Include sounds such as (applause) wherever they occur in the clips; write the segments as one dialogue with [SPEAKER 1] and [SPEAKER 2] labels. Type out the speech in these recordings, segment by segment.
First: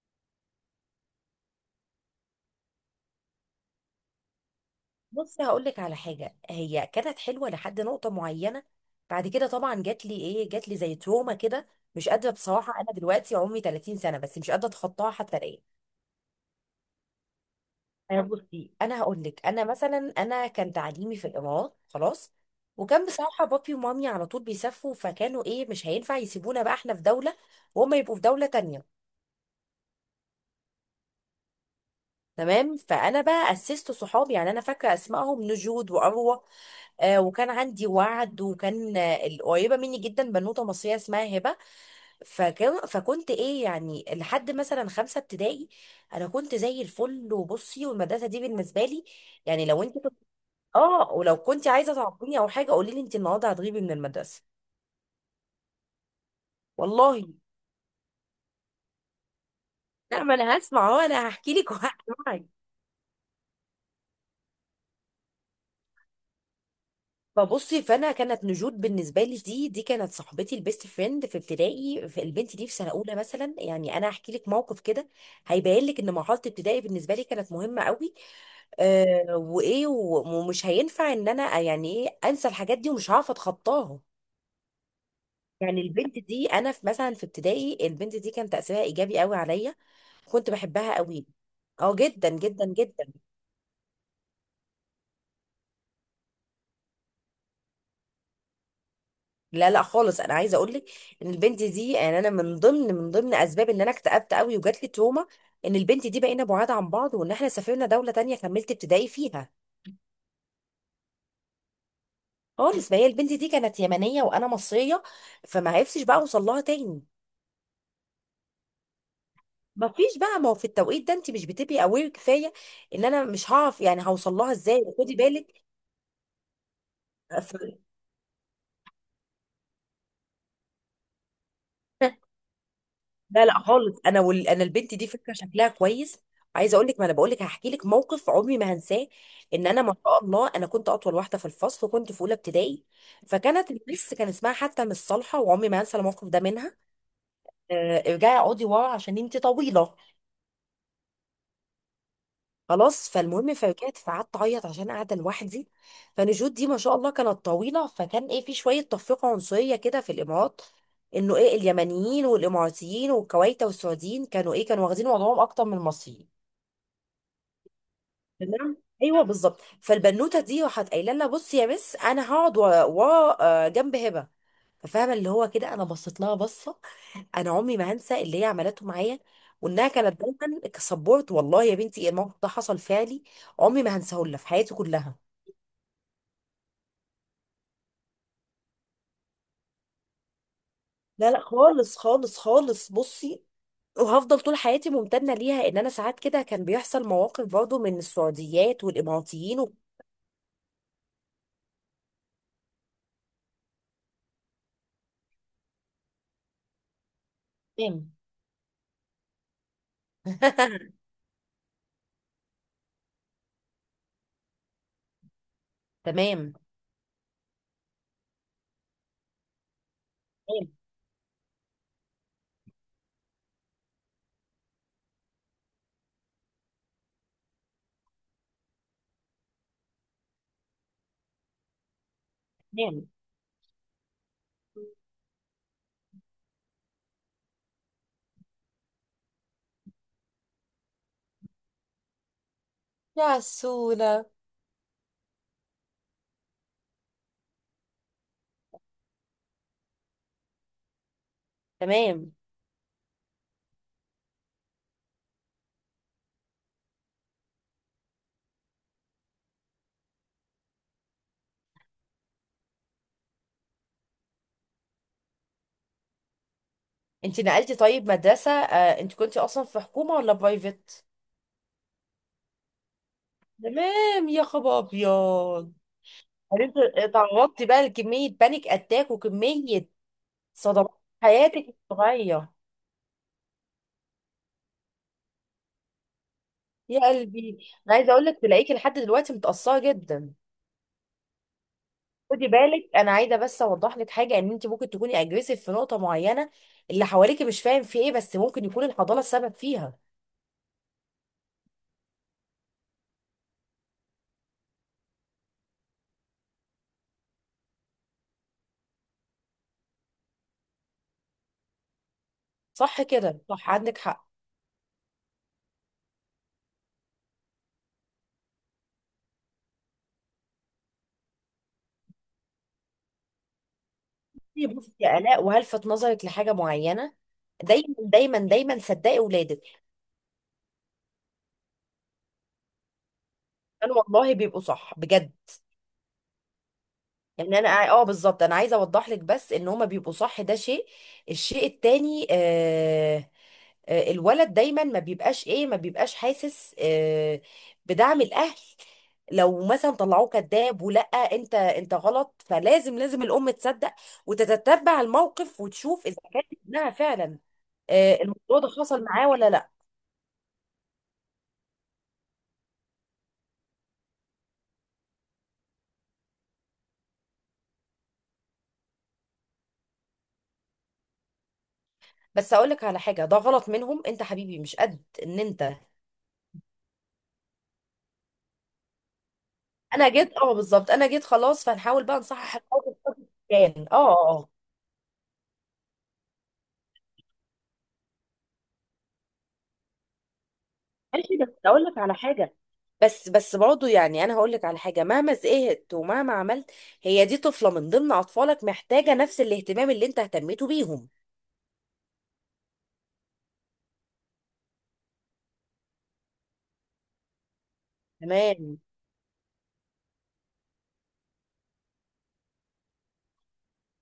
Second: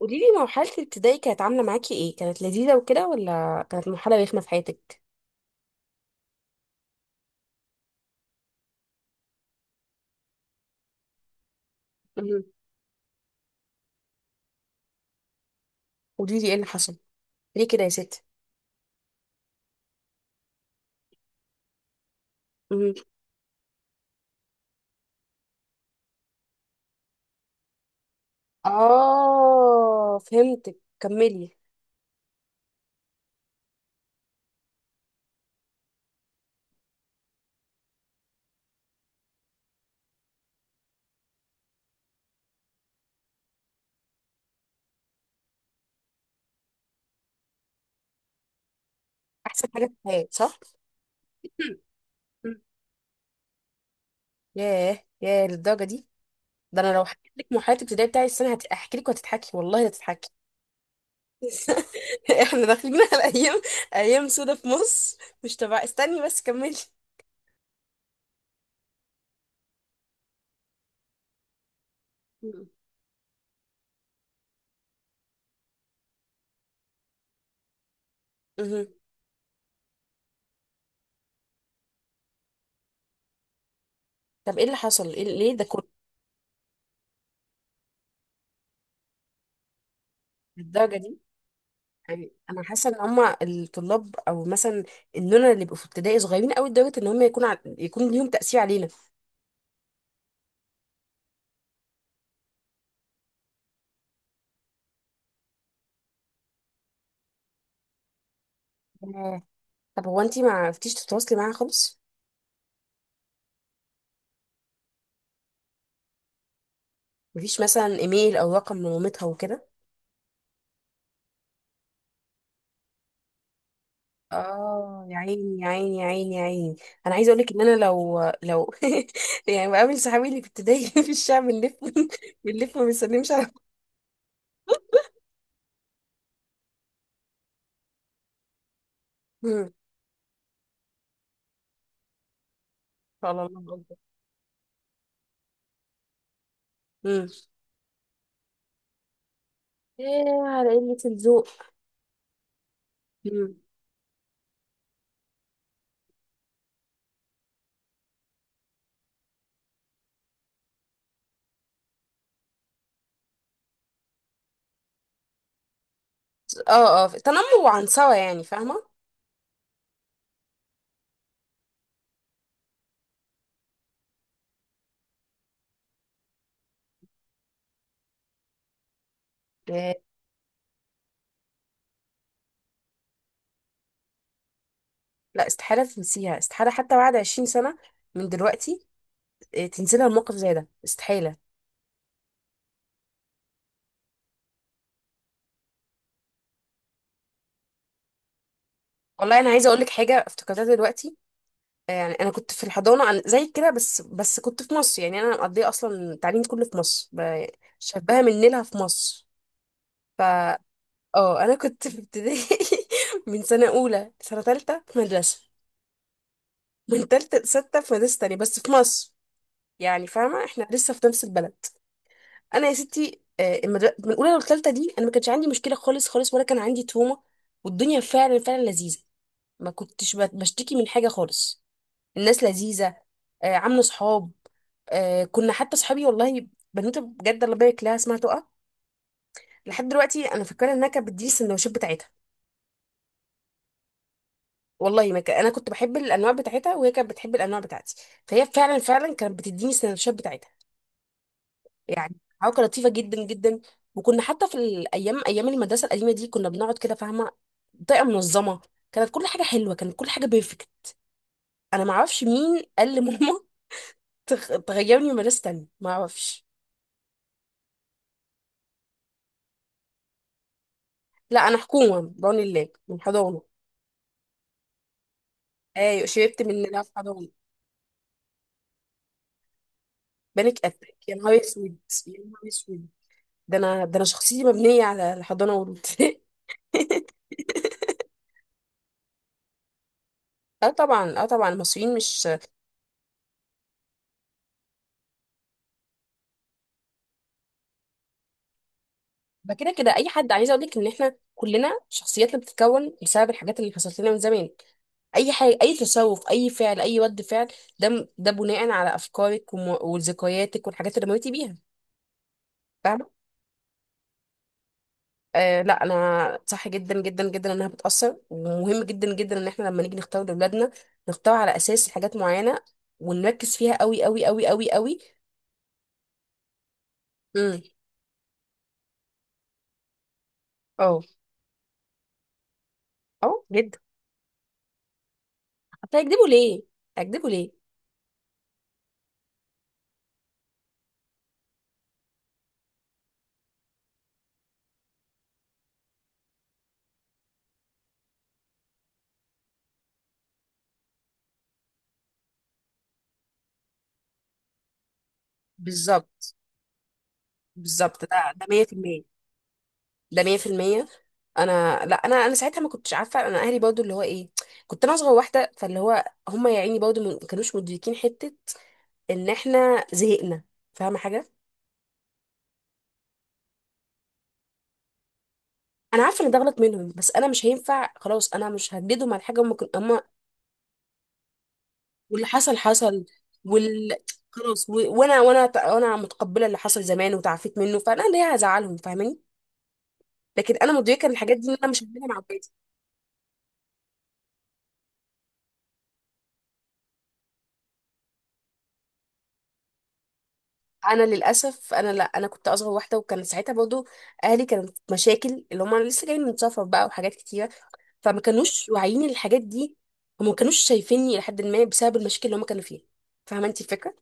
[SPEAKER 1] قولي لي مرحلة الابتدائي كانت عاملة معاكي ايه؟ كانت لذيذة وكده ولا كانت مرحلة رخمة في حياتك؟
[SPEAKER 2] بص هقول لك على حاجه، هي كانت حلوه لحد نقطه معينه. بعد كده طبعا جات لي جات لي زي تروما كده. مش قادره
[SPEAKER 1] مهم.
[SPEAKER 2] بصراحه، انا دلوقتي عمري 30 سنه بس مش قادره اتخطاها حتى الان.
[SPEAKER 1] قولي لي ايه اللي حصل؟ ليه كده يا
[SPEAKER 2] انا
[SPEAKER 1] ستي؟
[SPEAKER 2] بصي انا هقول لك، انا مثلا كان تعليمي في الامارات. خلاص،
[SPEAKER 1] مهم.
[SPEAKER 2] وكان بصراحه بابي ومامي على طول بيسافروا، فكانوا مش هينفع يسيبونا بقى احنا في دوله وهم يبقوا في دوله تانية.
[SPEAKER 1] اه، فهمتك، كملي.
[SPEAKER 2] تمام، فانا بقى اسست صحابي، يعني انا فاكره اسمائهم نجود واروى. وكان عندي وعد، وكان القريبه مني جدا بنوته مصريه اسمها هبه. فكنت يعني لحد مثلا خمسه ابتدائي انا كنت زي الفل. وبصي، والمدرسه دي بالنسبه لي يعني
[SPEAKER 1] احسن
[SPEAKER 2] لو
[SPEAKER 1] حاجة في
[SPEAKER 2] انت كنت،
[SPEAKER 1] الحياة، صح؟
[SPEAKER 2] اه، ولو كنت
[SPEAKER 1] مهم.
[SPEAKER 2] عايزه تعاقبيني او
[SPEAKER 1] مهم.
[SPEAKER 2] حاجه قولي لي انت النهارده هتغيبي من المدرسه.
[SPEAKER 1] ياه ياه، للدرجة دي. ده انا لو
[SPEAKER 2] والله.
[SPEAKER 1] حكيت لك مرحلة الابتدائي بتاعي السنة هحكي لك وهتضحكي، والله
[SPEAKER 2] لا،
[SPEAKER 1] هتضحكي.
[SPEAKER 2] ما انا هسمع اهو، انا هحكي لك (laughs)
[SPEAKER 1] (laughs)
[SPEAKER 2] وهسمعك.
[SPEAKER 1] احنا داخلين على ايام، ايام سودة في مصر. مش تبع، استني بس كملي.
[SPEAKER 2] فبصي، فانا كانت نجود بالنسبه لي، دي كانت صاحبتي البيست فريند في ابتدائي. في البنت دي
[SPEAKER 1] مهم.
[SPEAKER 2] في سنه اولى مثلا، يعني انا هحكي لك موقف كده هيبين لك ان مرحله ابتدائي بالنسبه لي كانت مهمه قوي.
[SPEAKER 1] مهم.
[SPEAKER 2] آه ومش هينفع ان انا يعني انسى الحاجات دي ومش هعرف اتخطاها.
[SPEAKER 1] طب ايه اللي حصل؟ ليه ده
[SPEAKER 2] يعني
[SPEAKER 1] كله؟
[SPEAKER 2] البنت دي، انا في ابتدائي البنت دي كان تاثيرها ايجابي قوي عليا، كنت
[SPEAKER 1] للدرجة
[SPEAKER 2] بحبها
[SPEAKER 1] دي؟
[SPEAKER 2] قوي. اه، جدا
[SPEAKER 1] يعني انا
[SPEAKER 2] جدا
[SPEAKER 1] حاسه ان
[SPEAKER 2] جدا.
[SPEAKER 1] هما الطلاب او مثلا اننا اللي بيبقوا في ابتدائي صغيرين قوي لدرجه ان هما يكون ليهم تاثير علينا.
[SPEAKER 2] لا لا خالص، انا عايزه اقول لك ان البنت دي، يعني انا من ضمن اسباب ان انا اكتئبت قوي وجات لي تروما، ان البنت دي بقينا بعاد عن بعض، وان احنا سافرنا دوله تانية كملت ابتدائي
[SPEAKER 1] آه،
[SPEAKER 2] فيها.
[SPEAKER 1] طب هو انتي ما عرفتيش تتواصلي معاها خالص؟
[SPEAKER 2] خالص، فهي البنت دي كانت يمنيه وانا مصريه، فما عرفتش بقى اوصل لها تاني.
[SPEAKER 1] مفيش مثلا ايميل او رقم لمامتها وكده؟
[SPEAKER 2] ما فيش بقى، ما هو في التوقيت ده انت مش بتبقي اوير كفايه ان انا مش هعرف يعني هوصل لها ازاي،
[SPEAKER 1] اه،
[SPEAKER 2] خدي
[SPEAKER 1] يا عيني
[SPEAKER 2] بالك.
[SPEAKER 1] يا عيني يا عيني يا عيني. انا عايزه اقول لك ان انا لو (laughs) يعني بقابل صحابي اللي في ابتدائي (laughs) في الشارع بنلف، (laughs) بنلف ما بنسلمش
[SPEAKER 2] لا
[SPEAKER 1] على.
[SPEAKER 2] لا خالص، انا البنت دي فكره شكلها كويس. عايزه اقول لك، ما انا بقول لك هحكي لك موقف عمري ما هنساه، ان
[SPEAKER 1] مم.
[SPEAKER 2] انا ما شاء الله انا كنت اطول واحده في الفصل وكنت في اولى ابتدائي.
[SPEAKER 1] على
[SPEAKER 2] فكانت
[SPEAKER 1] الله اكبر.
[SPEAKER 2] المس كان اسمها حتى مش صالحه، وعمري ما هنسى الموقف ده منها.
[SPEAKER 1] مم.
[SPEAKER 2] آه، ارجعي اقعدي ورا عشان انت طويله.
[SPEAKER 1] ايه على قله الذوق!
[SPEAKER 2] خلاص،
[SPEAKER 1] مم.
[SPEAKER 2] فالمهم فرجعت فقعدت اعيط عشان قاعده لوحدي. فنجود دي ما شاء الله كانت طويله، فكان في شويه تفرقه عنصريه كده في الامارات، انه اليمنيين والاماراتيين والكويت والسعوديين كانوا كانوا واخدين وضعهم اكتر من المصريين.
[SPEAKER 1] اه، اه، تنمر وعنصرة يعني،
[SPEAKER 2] تمام.
[SPEAKER 1] فاهمه.
[SPEAKER 2] ايوه بالظبط، فالبنوته دي راحت قايله لها بصي يا مس انا هقعد ورا ورا، آه، جنب هبه. فاهمه اللي هو كده، انا بصيت لها بصه، انا عمري ما هنسى اللي هي عملته معايا، وانها كانت دايما كسبورت. والله يا بنتي الموقف ده حصل فعلي، عمري ما هنساه لها في حياتي كلها.
[SPEAKER 1] لا، استحالة تنسيها، استحالة حتى بعد 20 سنة من دلوقتي. آه، تنسينا الموقف زي ده
[SPEAKER 2] لا
[SPEAKER 1] استحالة.
[SPEAKER 2] لا خالص خالص خالص، بصي، وهفضل طول حياتي ممتنه ليها، ان انا ساعات كده كان بيحصل مواقف برضه من السعوديات
[SPEAKER 1] والله أنا
[SPEAKER 2] والاماراتيين
[SPEAKER 1] عايزة
[SPEAKER 2] و...
[SPEAKER 1] أقولك حاجة افتكرتها دلوقتي. آه، يعني أنا كنت في الحضانة أنا زي كده، بس كنت في مصر. يعني أنا مقضية أصلا تعليمي كله في مصر
[SPEAKER 2] تمام.
[SPEAKER 1] شبهها من نيلها في مصر. ف
[SPEAKER 2] (laughs)
[SPEAKER 1] اه أنا كنت في ابتدائي، (laughs) من سنة أولى سنة تالتة في مدرسة،
[SPEAKER 2] تمام
[SPEAKER 1] من تالتة لستة في مدرسة تانية بس في مصر. يعني فاهمة احنا لسه في نفس البلد. انا يا ستي، آه، من الاولى للثالثه دي انا ما كانش عندي مشكله خالص خالص، ولا كان عندي تومه. والدنيا فعلا فعلا لذيذه. ما كنتش بشتكي من حاجه خالص. الناس لذيذه.
[SPEAKER 2] تمام.
[SPEAKER 1] آه، عامله صحاب. آه، كنا حتى صحابي، والله. بنوته بجد الله يبارك لها اسمها تقى. لحد دلوقتي انا فاكره انها كانت بتديني السندوتشات بتاعتها.
[SPEAKER 2] يا سولا.
[SPEAKER 1] والله ما كان، انا كنت بحب الانواع بتاعتها، وهي كانت بتحب الانواع بتاعتي. فهي فعلا فعلا كانت بتديني السندوتشات بتاعتها. يعني
[SPEAKER 2] تمام.
[SPEAKER 1] حاجه كانت لطيفه جدا جدا. وكنا حتى في الايام، ايام المدرسه القديمه دي، كنا بنقعد كده، فاهمه، بطريقه منظمه. كانت كل حاجه حلوه، كانت كل حاجه بيرفكت. انا ما اعرفش مين قال لماما (laughs) تغيرني مدرسه تانية، ما اعرفش.
[SPEAKER 2] انت نقلتي طيب مدرسة، آه، انت كنتي اصلا في حكومة ولا برايفت؟
[SPEAKER 1] لا انا حكومه بعون الله من حضانه.
[SPEAKER 2] تمام يا خبر ابيض.
[SPEAKER 1] ايوه شربت من
[SPEAKER 2] انت
[SPEAKER 1] اللي في حضانه.
[SPEAKER 2] اتعرضتي بقى لكمية بانيك اتاك وكمية
[SPEAKER 1] بانيك
[SPEAKER 2] صدمات
[SPEAKER 1] اتاك، يا
[SPEAKER 2] في
[SPEAKER 1] نهار
[SPEAKER 2] حياتك
[SPEAKER 1] اسود. يا نهار
[SPEAKER 2] الصغيرة.
[SPEAKER 1] اسود! ده انا شخصيتي مبنيه على الحضانه والابتدائي.
[SPEAKER 2] يا قلبي. انا عايزة اقول لك تلاقيكي لحد دلوقتي متأثرة جدا.
[SPEAKER 1] (laughs) اه طبعا، اه طبعا، المصريين مش.
[SPEAKER 2] خدي بالك انا عايزة بس اوضح لك حاجة، ان انت ممكن تكوني اجريسيف في نقطة معينة، اللي حواليكي مش فاهم في ايه، بس ممكن يكون الحضانة السبب
[SPEAKER 1] ده كده كده
[SPEAKER 2] فيها.
[SPEAKER 1] اي حد، عايز اقول لك ان احنا كلنا شخصياتنا بتتكون بسبب الحاجات اللي حصلت لنا من زمان. اي حاجه، اي تصرف، اي فعل، اي رد فعل، ده بناء على افكارك وذكرياتك والحاجات اللي مريتي بيها،
[SPEAKER 2] صح
[SPEAKER 1] فاهمه؟
[SPEAKER 2] كده، صح عندك حق.
[SPEAKER 1] آه، لا، انا صح جدا جدا جدا انها بتاثر، ومهم جدا جدا ان احنا لما نيجي نختار لاولادنا، نختار على اساس حاجات معينه، ونركز فيها قوي قوي قوي
[SPEAKER 2] بصي
[SPEAKER 1] قوي
[SPEAKER 2] بصي
[SPEAKER 1] قوي.
[SPEAKER 2] يا آلاء، وهلفت نظرك لحاجة معينة.
[SPEAKER 1] امم.
[SPEAKER 2] دايما دايما دايما صدقي ولادك،
[SPEAKER 1] اه، اه جدا.
[SPEAKER 2] كانوا والله بيبقوا صح بجد.
[SPEAKER 1] هتكذبوا ليه؟ هتكذبوا ليه؟
[SPEAKER 2] يعني انا، اه، بالظبط، انا عايزه اوضح لك بس ان هما بيبقوا صح، ده شيء. الشيء التاني آه، آه الولد دايما ما بيبقاش حاسس آه بدعم الاهل، لو مثلا طلعوه كذاب ولا انت انت غلط، فلازم لازم الام تصدق وتتتبع الموقف وتشوف اذا
[SPEAKER 1] بالظبط،
[SPEAKER 2] كانت ابنها فعلا
[SPEAKER 1] بالظبط،
[SPEAKER 2] آه،
[SPEAKER 1] ده
[SPEAKER 2] الموضوع ده
[SPEAKER 1] 100%.
[SPEAKER 2] حصل معاه ولا لا.
[SPEAKER 1] ده 100%. انا، لا، انا ساعتها ما كنتش عارفه. انا اهلي برضو اللي هو ايه؟ كنت انا اصغر واحده، فاللي هو هم يا عيني برضو ما كانوش مدركين حته ان احنا زهقنا، فاهمه حاجه؟
[SPEAKER 2] بس اقول لك على حاجه، ده غلط منهم، انت حبيبي مش قد ان انت.
[SPEAKER 1] انا عارفه ان ده غلط منهم، بس انا مش هينفع، خلاص، انا مش هجددهم على حاجه. هم.
[SPEAKER 2] انا جيت، اه بالظبط، انا جيت، خلاص، فهنحاول بقى
[SPEAKER 1] واللي حصل
[SPEAKER 2] نصحح الموقف
[SPEAKER 1] حصل.
[SPEAKER 2] قدر الامكان.
[SPEAKER 1] وال
[SPEAKER 2] اه اه آه.
[SPEAKER 1] خلاص وانا وانا متقبله اللي حصل زمان، وتعافيت منه، فانا ليه هزعلهم، فاهماني؟ لكن انا مدركه ان الحاجات
[SPEAKER 2] ماشي.
[SPEAKER 1] دي،
[SPEAKER 2] بس
[SPEAKER 1] إن انا مش
[SPEAKER 2] اقول لك
[SPEAKER 1] هعملها
[SPEAKER 2] على
[SPEAKER 1] مع.
[SPEAKER 2] حاجه، بس برضه يعني انا هقول لك على حاجه، مهما زهقت ومهما عملت هي دي طفله من ضمن اطفالك، محتاجه نفس الاهتمام اللي انت اهتميته
[SPEAKER 1] انا
[SPEAKER 2] بيهم.
[SPEAKER 1] للاسف، انا، لا، انا كنت اصغر واحده، وكان ساعتها برضو اهلي كانت مشاكل، اللي هم لسه جايين من سفر بقى وحاجات كتيره، فما كانوش
[SPEAKER 2] تمام.
[SPEAKER 1] واعيين الحاجات دي، وما كانوش شايفيني لحد ما، بسبب المشاكل اللي هم كانوا فيها. فاهمه انت الفكره؟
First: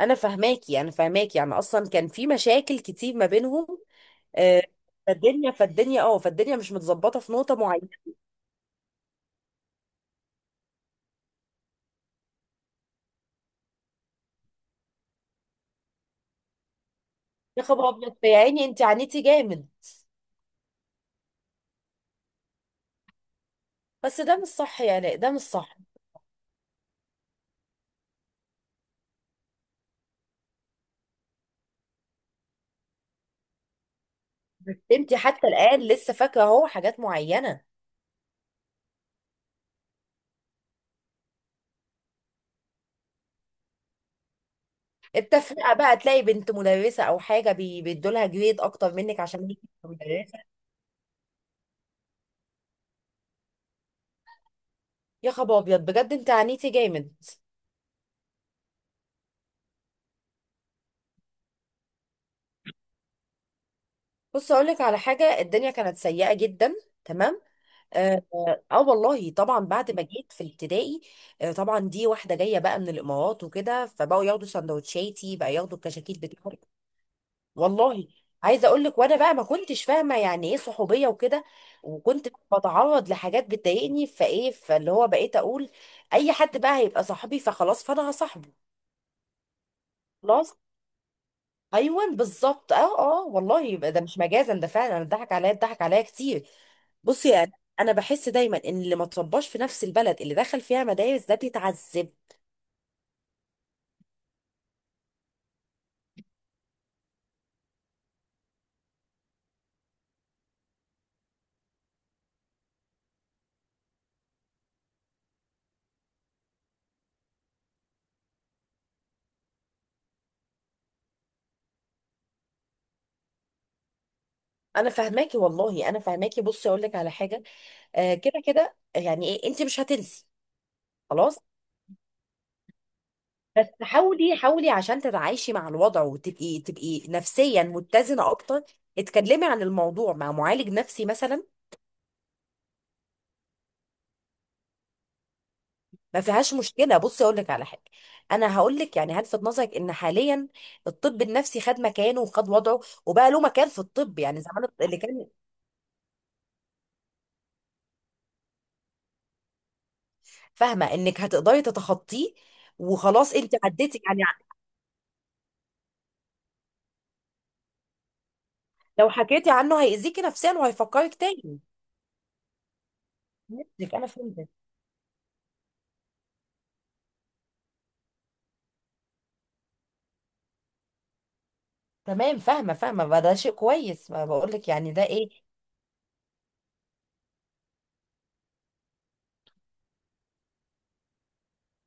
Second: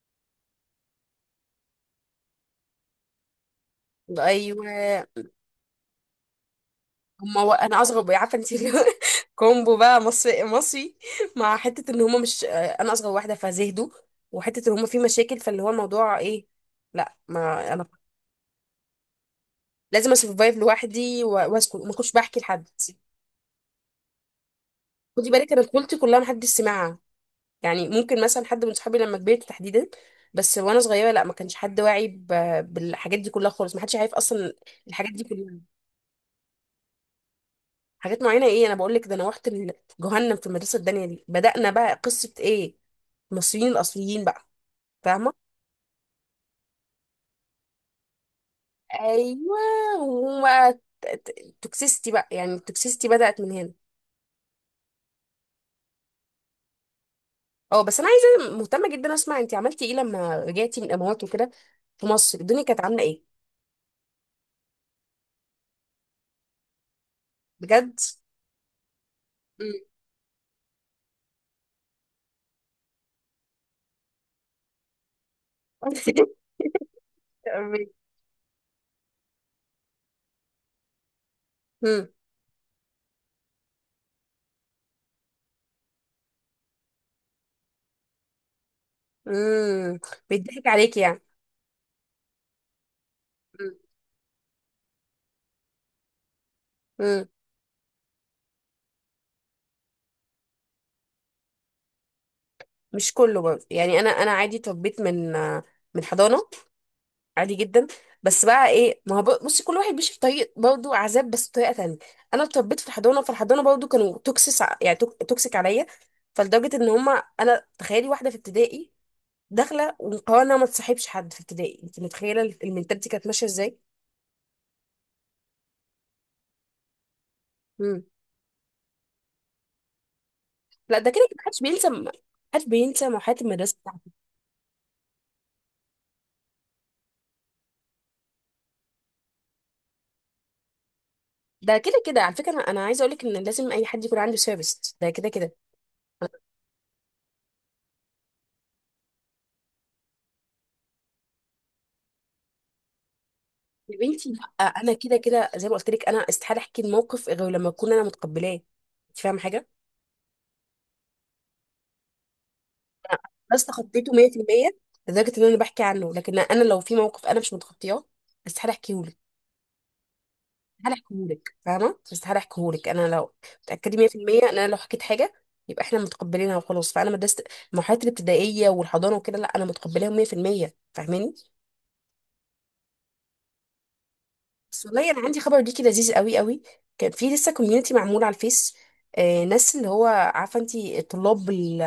[SPEAKER 2] انا فهماكي انا فهماكي، يعني اصلا كان في مشاكل كتير ما بينهم. آه،
[SPEAKER 1] ايوه.
[SPEAKER 2] فالدنيا مش متظبطه في نقطه
[SPEAKER 1] انا
[SPEAKER 2] معينه.
[SPEAKER 1] اصغر، عارفه انت، (laughs) اللي هو كومبو بقى، مصري مصري، مع حته ان هم، مش انا اصغر واحده فزهدوا، وحته ان هم في مشاكل، فاللي هو الموضوع ايه؟ لا،
[SPEAKER 2] يا
[SPEAKER 1] ما انا
[SPEAKER 2] خبر ابيض يا عيني انت عانيتي جامد.
[SPEAKER 1] لازم اسرفايف لوحدي واسكت، وما كنتش بحكي لحد.
[SPEAKER 2] بس ده مش صح، يعني
[SPEAKER 1] خدي
[SPEAKER 2] ده مش
[SPEAKER 1] بالك انا
[SPEAKER 2] صح.
[SPEAKER 1] طفولتي كلها محدش سمعها. يعني ممكن مثلا حد من صحابي لما كبرت تحديدا، بس وانا صغيره لا ما كانش حد واعي بالحاجات دي كلها خالص. ما حدش عارف اصلا الحاجات
[SPEAKER 2] انت
[SPEAKER 1] دي
[SPEAKER 2] حتى
[SPEAKER 1] كلها.
[SPEAKER 2] الآن لسه فاكرة اهو حاجات معينة.
[SPEAKER 1] حاجات معينه ايه، انا بقول لك ده انا رحت جهنم في المدرسه. الدنيا دي بدأنا بقى قصه ايه؟ المصريين الاصليين بقى، فاهمه؟
[SPEAKER 2] التفرقة بقى، تلاقي بنت مدرسة او حاجة بيدولها جريد اكتر منك عشان هي
[SPEAKER 1] ايوه.
[SPEAKER 2] مدرسة.
[SPEAKER 1] وبقى توكسيستي بقى، يعني التوكسيستي بدأت من هنا.
[SPEAKER 2] يا خبر ابيض بجد انت عانيتي جامد.
[SPEAKER 1] اه. بس انا عايزه مهتمه جدا اسمع، انت عملتي ايه لما رجعتي من الامارات وكده؟ في مصر الدنيا كانت عامله ايه؟
[SPEAKER 2] بص اقول لك على حاجة، الدنيا كانت سيئة جدا. تمام.
[SPEAKER 1] بجد.
[SPEAKER 2] اه, آه آه والله طبعا، بعد ما جيت في ابتدائي، آه طبعا، دي واحدة جاية بقى من الامارات وكده، فبقوا ياخدوا سندوتشاتي بقى، ياخدوا الكشاكيل
[SPEAKER 1] (laughs)
[SPEAKER 2] بتاعتي. والله. عايزه اقول لك، وانا بقى ما كنتش فاهمه يعني ايه صحوبيه وكده،
[SPEAKER 1] مم.
[SPEAKER 2] وكنت بتعرض لحاجات بتضايقني، فايه، فاللي هو بقيت اقول اي حد بقى هيبقى صاحبي فخلاص فانا هصاحبه.
[SPEAKER 1] مم.
[SPEAKER 2] خلاص.
[SPEAKER 1] بيضحك عليك يعني.
[SPEAKER 2] ايوه بالظبط، اه اه، والله،
[SPEAKER 1] مم.
[SPEAKER 2] يبقى ده مش مجازا ده فعلا، انا اتضحك عليا اتضحك عليا كتير.
[SPEAKER 1] مم.
[SPEAKER 2] بصي، انا بحس دايما ان اللي ما ترباش في نفس البلد اللي دخل فيها مدارس ده بيتعذب.
[SPEAKER 1] مش كله برضه، يعني انا عادي اتربيت من، آه، من حضانه، عادي جدا. بس بقى ايه، ما هو بصي كل واحد بيمشي في طريق، برضه عذاب بس بطريقه تانية. انا اتربيت في الحضانه، فالحضانه برضه كانوا توكسيس، يعني توكسيك عليا. فلدرجه ان هما، انا تخيلي واحده في ابتدائي داخله ومقررة انها ما تصاحبش حد في ابتدائي. انت متخيله المنتاليتي كانت ماشيه ازاي؟
[SPEAKER 2] انا فاهماكي والله انا فاهماكي، بصي اقول لك على حاجه،
[SPEAKER 1] مم.
[SPEAKER 2] آه كده كده يعني ايه، انت مش هتنسي
[SPEAKER 1] لا، ده كده
[SPEAKER 2] خلاص.
[SPEAKER 1] ما حدش بينسى، ما حدش بينسى محاضرات
[SPEAKER 2] بس
[SPEAKER 1] المدرسه.
[SPEAKER 2] حاولي حاولي عشان تتعايشي مع الوضع وتبقي نفسيا متزنه اكتر. اتكلمي عن الموضوع مع معالج نفسي مثلا،
[SPEAKER 1] ده كده كده على فكره، انا عايزه اقول لك ان لازم اي حد يكون عنده سيرفيس. ده كده كده.
[SPEAKER 2] ما فيهاش مشكله. بصي اقول لك على حاجه، انا هقول لك، يعني هلفت نظرك ان حاليا الطب النفسي خد مكانه وخد وضعه وبقى له مكان في
[SPEAKER 1] يا
[SPEAKER 2] الطب.
[SPEAKER 1] بنتي،
[SPEAKER 2] يعني
[SPEAKER 1] آه،
[SPEAKER 2] زمان
[SPEAKER 1] انا
[SPEAKER 2] اللي
[SPEAKER 1] كده
[SPEAKER 2] كان،
[SPEAKER 1] كده زي ما قلت لك، انا استحاله احكي الموقف غير لما اكون انا متقبلاه، انت فاهمه حاجه؟
[SPEAKER 2] فاهمه انك هتقدري تتخطيه، وخلاص انت
[SPEAKER 1] بس
[SPEAKER 2] عديتي
[SPEAKER 1] تخطيته
[SPEAKER 2] يعني.
[SPEAKER 1] 100%، لدرجه ان انا بحكي عنه، لكن انا لو في موقف انا مش متخطياه استحاله احكيه
[SPEAKER 2] لو
[SPEAKER 1] لك.
[SPEAKER 2] حكيتي عنه هيأذيكي نفسيا
[SPEAKER 1] استحاله
[SPEAKER 2] وهيفكرك
[SPEAKER 1] احكيه لك،
[SPEAKER 2] تاني.
[SPEAKER 1] فاهمه، استحاله احكيه لك. انا لو
[SPEAKER 2] فهمتك
[SPEAKER 1] متاكده
[SPEAKER 2] انا
[SPEAKER 1] 100% ان
[SPEAKER 2] فهمتك.
[SPEAKER 1] انا لو حكيت حاجه يبقى احنا متقبلينها، وخلاص. فانا مدرسه المرحله الابتدائيه والحضانه وكده، لا، انا متقبلاهم 100%، فاهماني؟
[SPEAKER 2] تمام فاهمه فاهمه بقى، ده شيء كويس، ما بقول لك
[SPEAKER 1] بس
[SPEAKER 2] يعني ده
[SPEAKER 1] والله انا
[SPEAKER 2] ايه.
[SPEAKER 1] عندي خبر ليكي لذيذ قوي قوي. كان في لسه كوميونتي معمول على الفيس. آه، ناس اللي هو عارفه انت، طلاب ال-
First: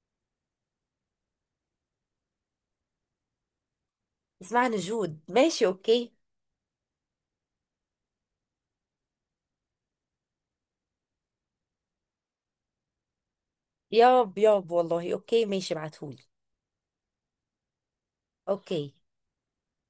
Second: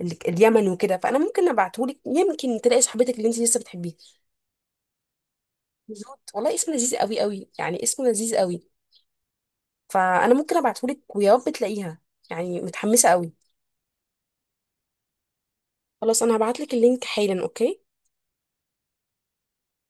[SPEAKER 1] ال- اليمن وكده، فانا ممكن ابعتهولك، يمكن تلاقي صاحبتك اللي انت لسه بتحبيها.
[SPEAKER 2] اسمعني جود، ماشي اوكي.
[SPEAKER 1] جود، والله اسم لذيذ قوي قوي، يعني اسمه لذيذ قوي. فانا ممكن ابعتهولك ويا رب تلاقيها. يعني متحمسه قوي.
[SPEAKER 2] ياب ياب والله اوكي ماشي،
[SPEAKER 1] خلاص،
[SPEAKER 2] ابعتهولي.
[SPEAKER 1] انا هبعتلك اللينك حالا. اوكي.
[SPEAKER 2] اوكي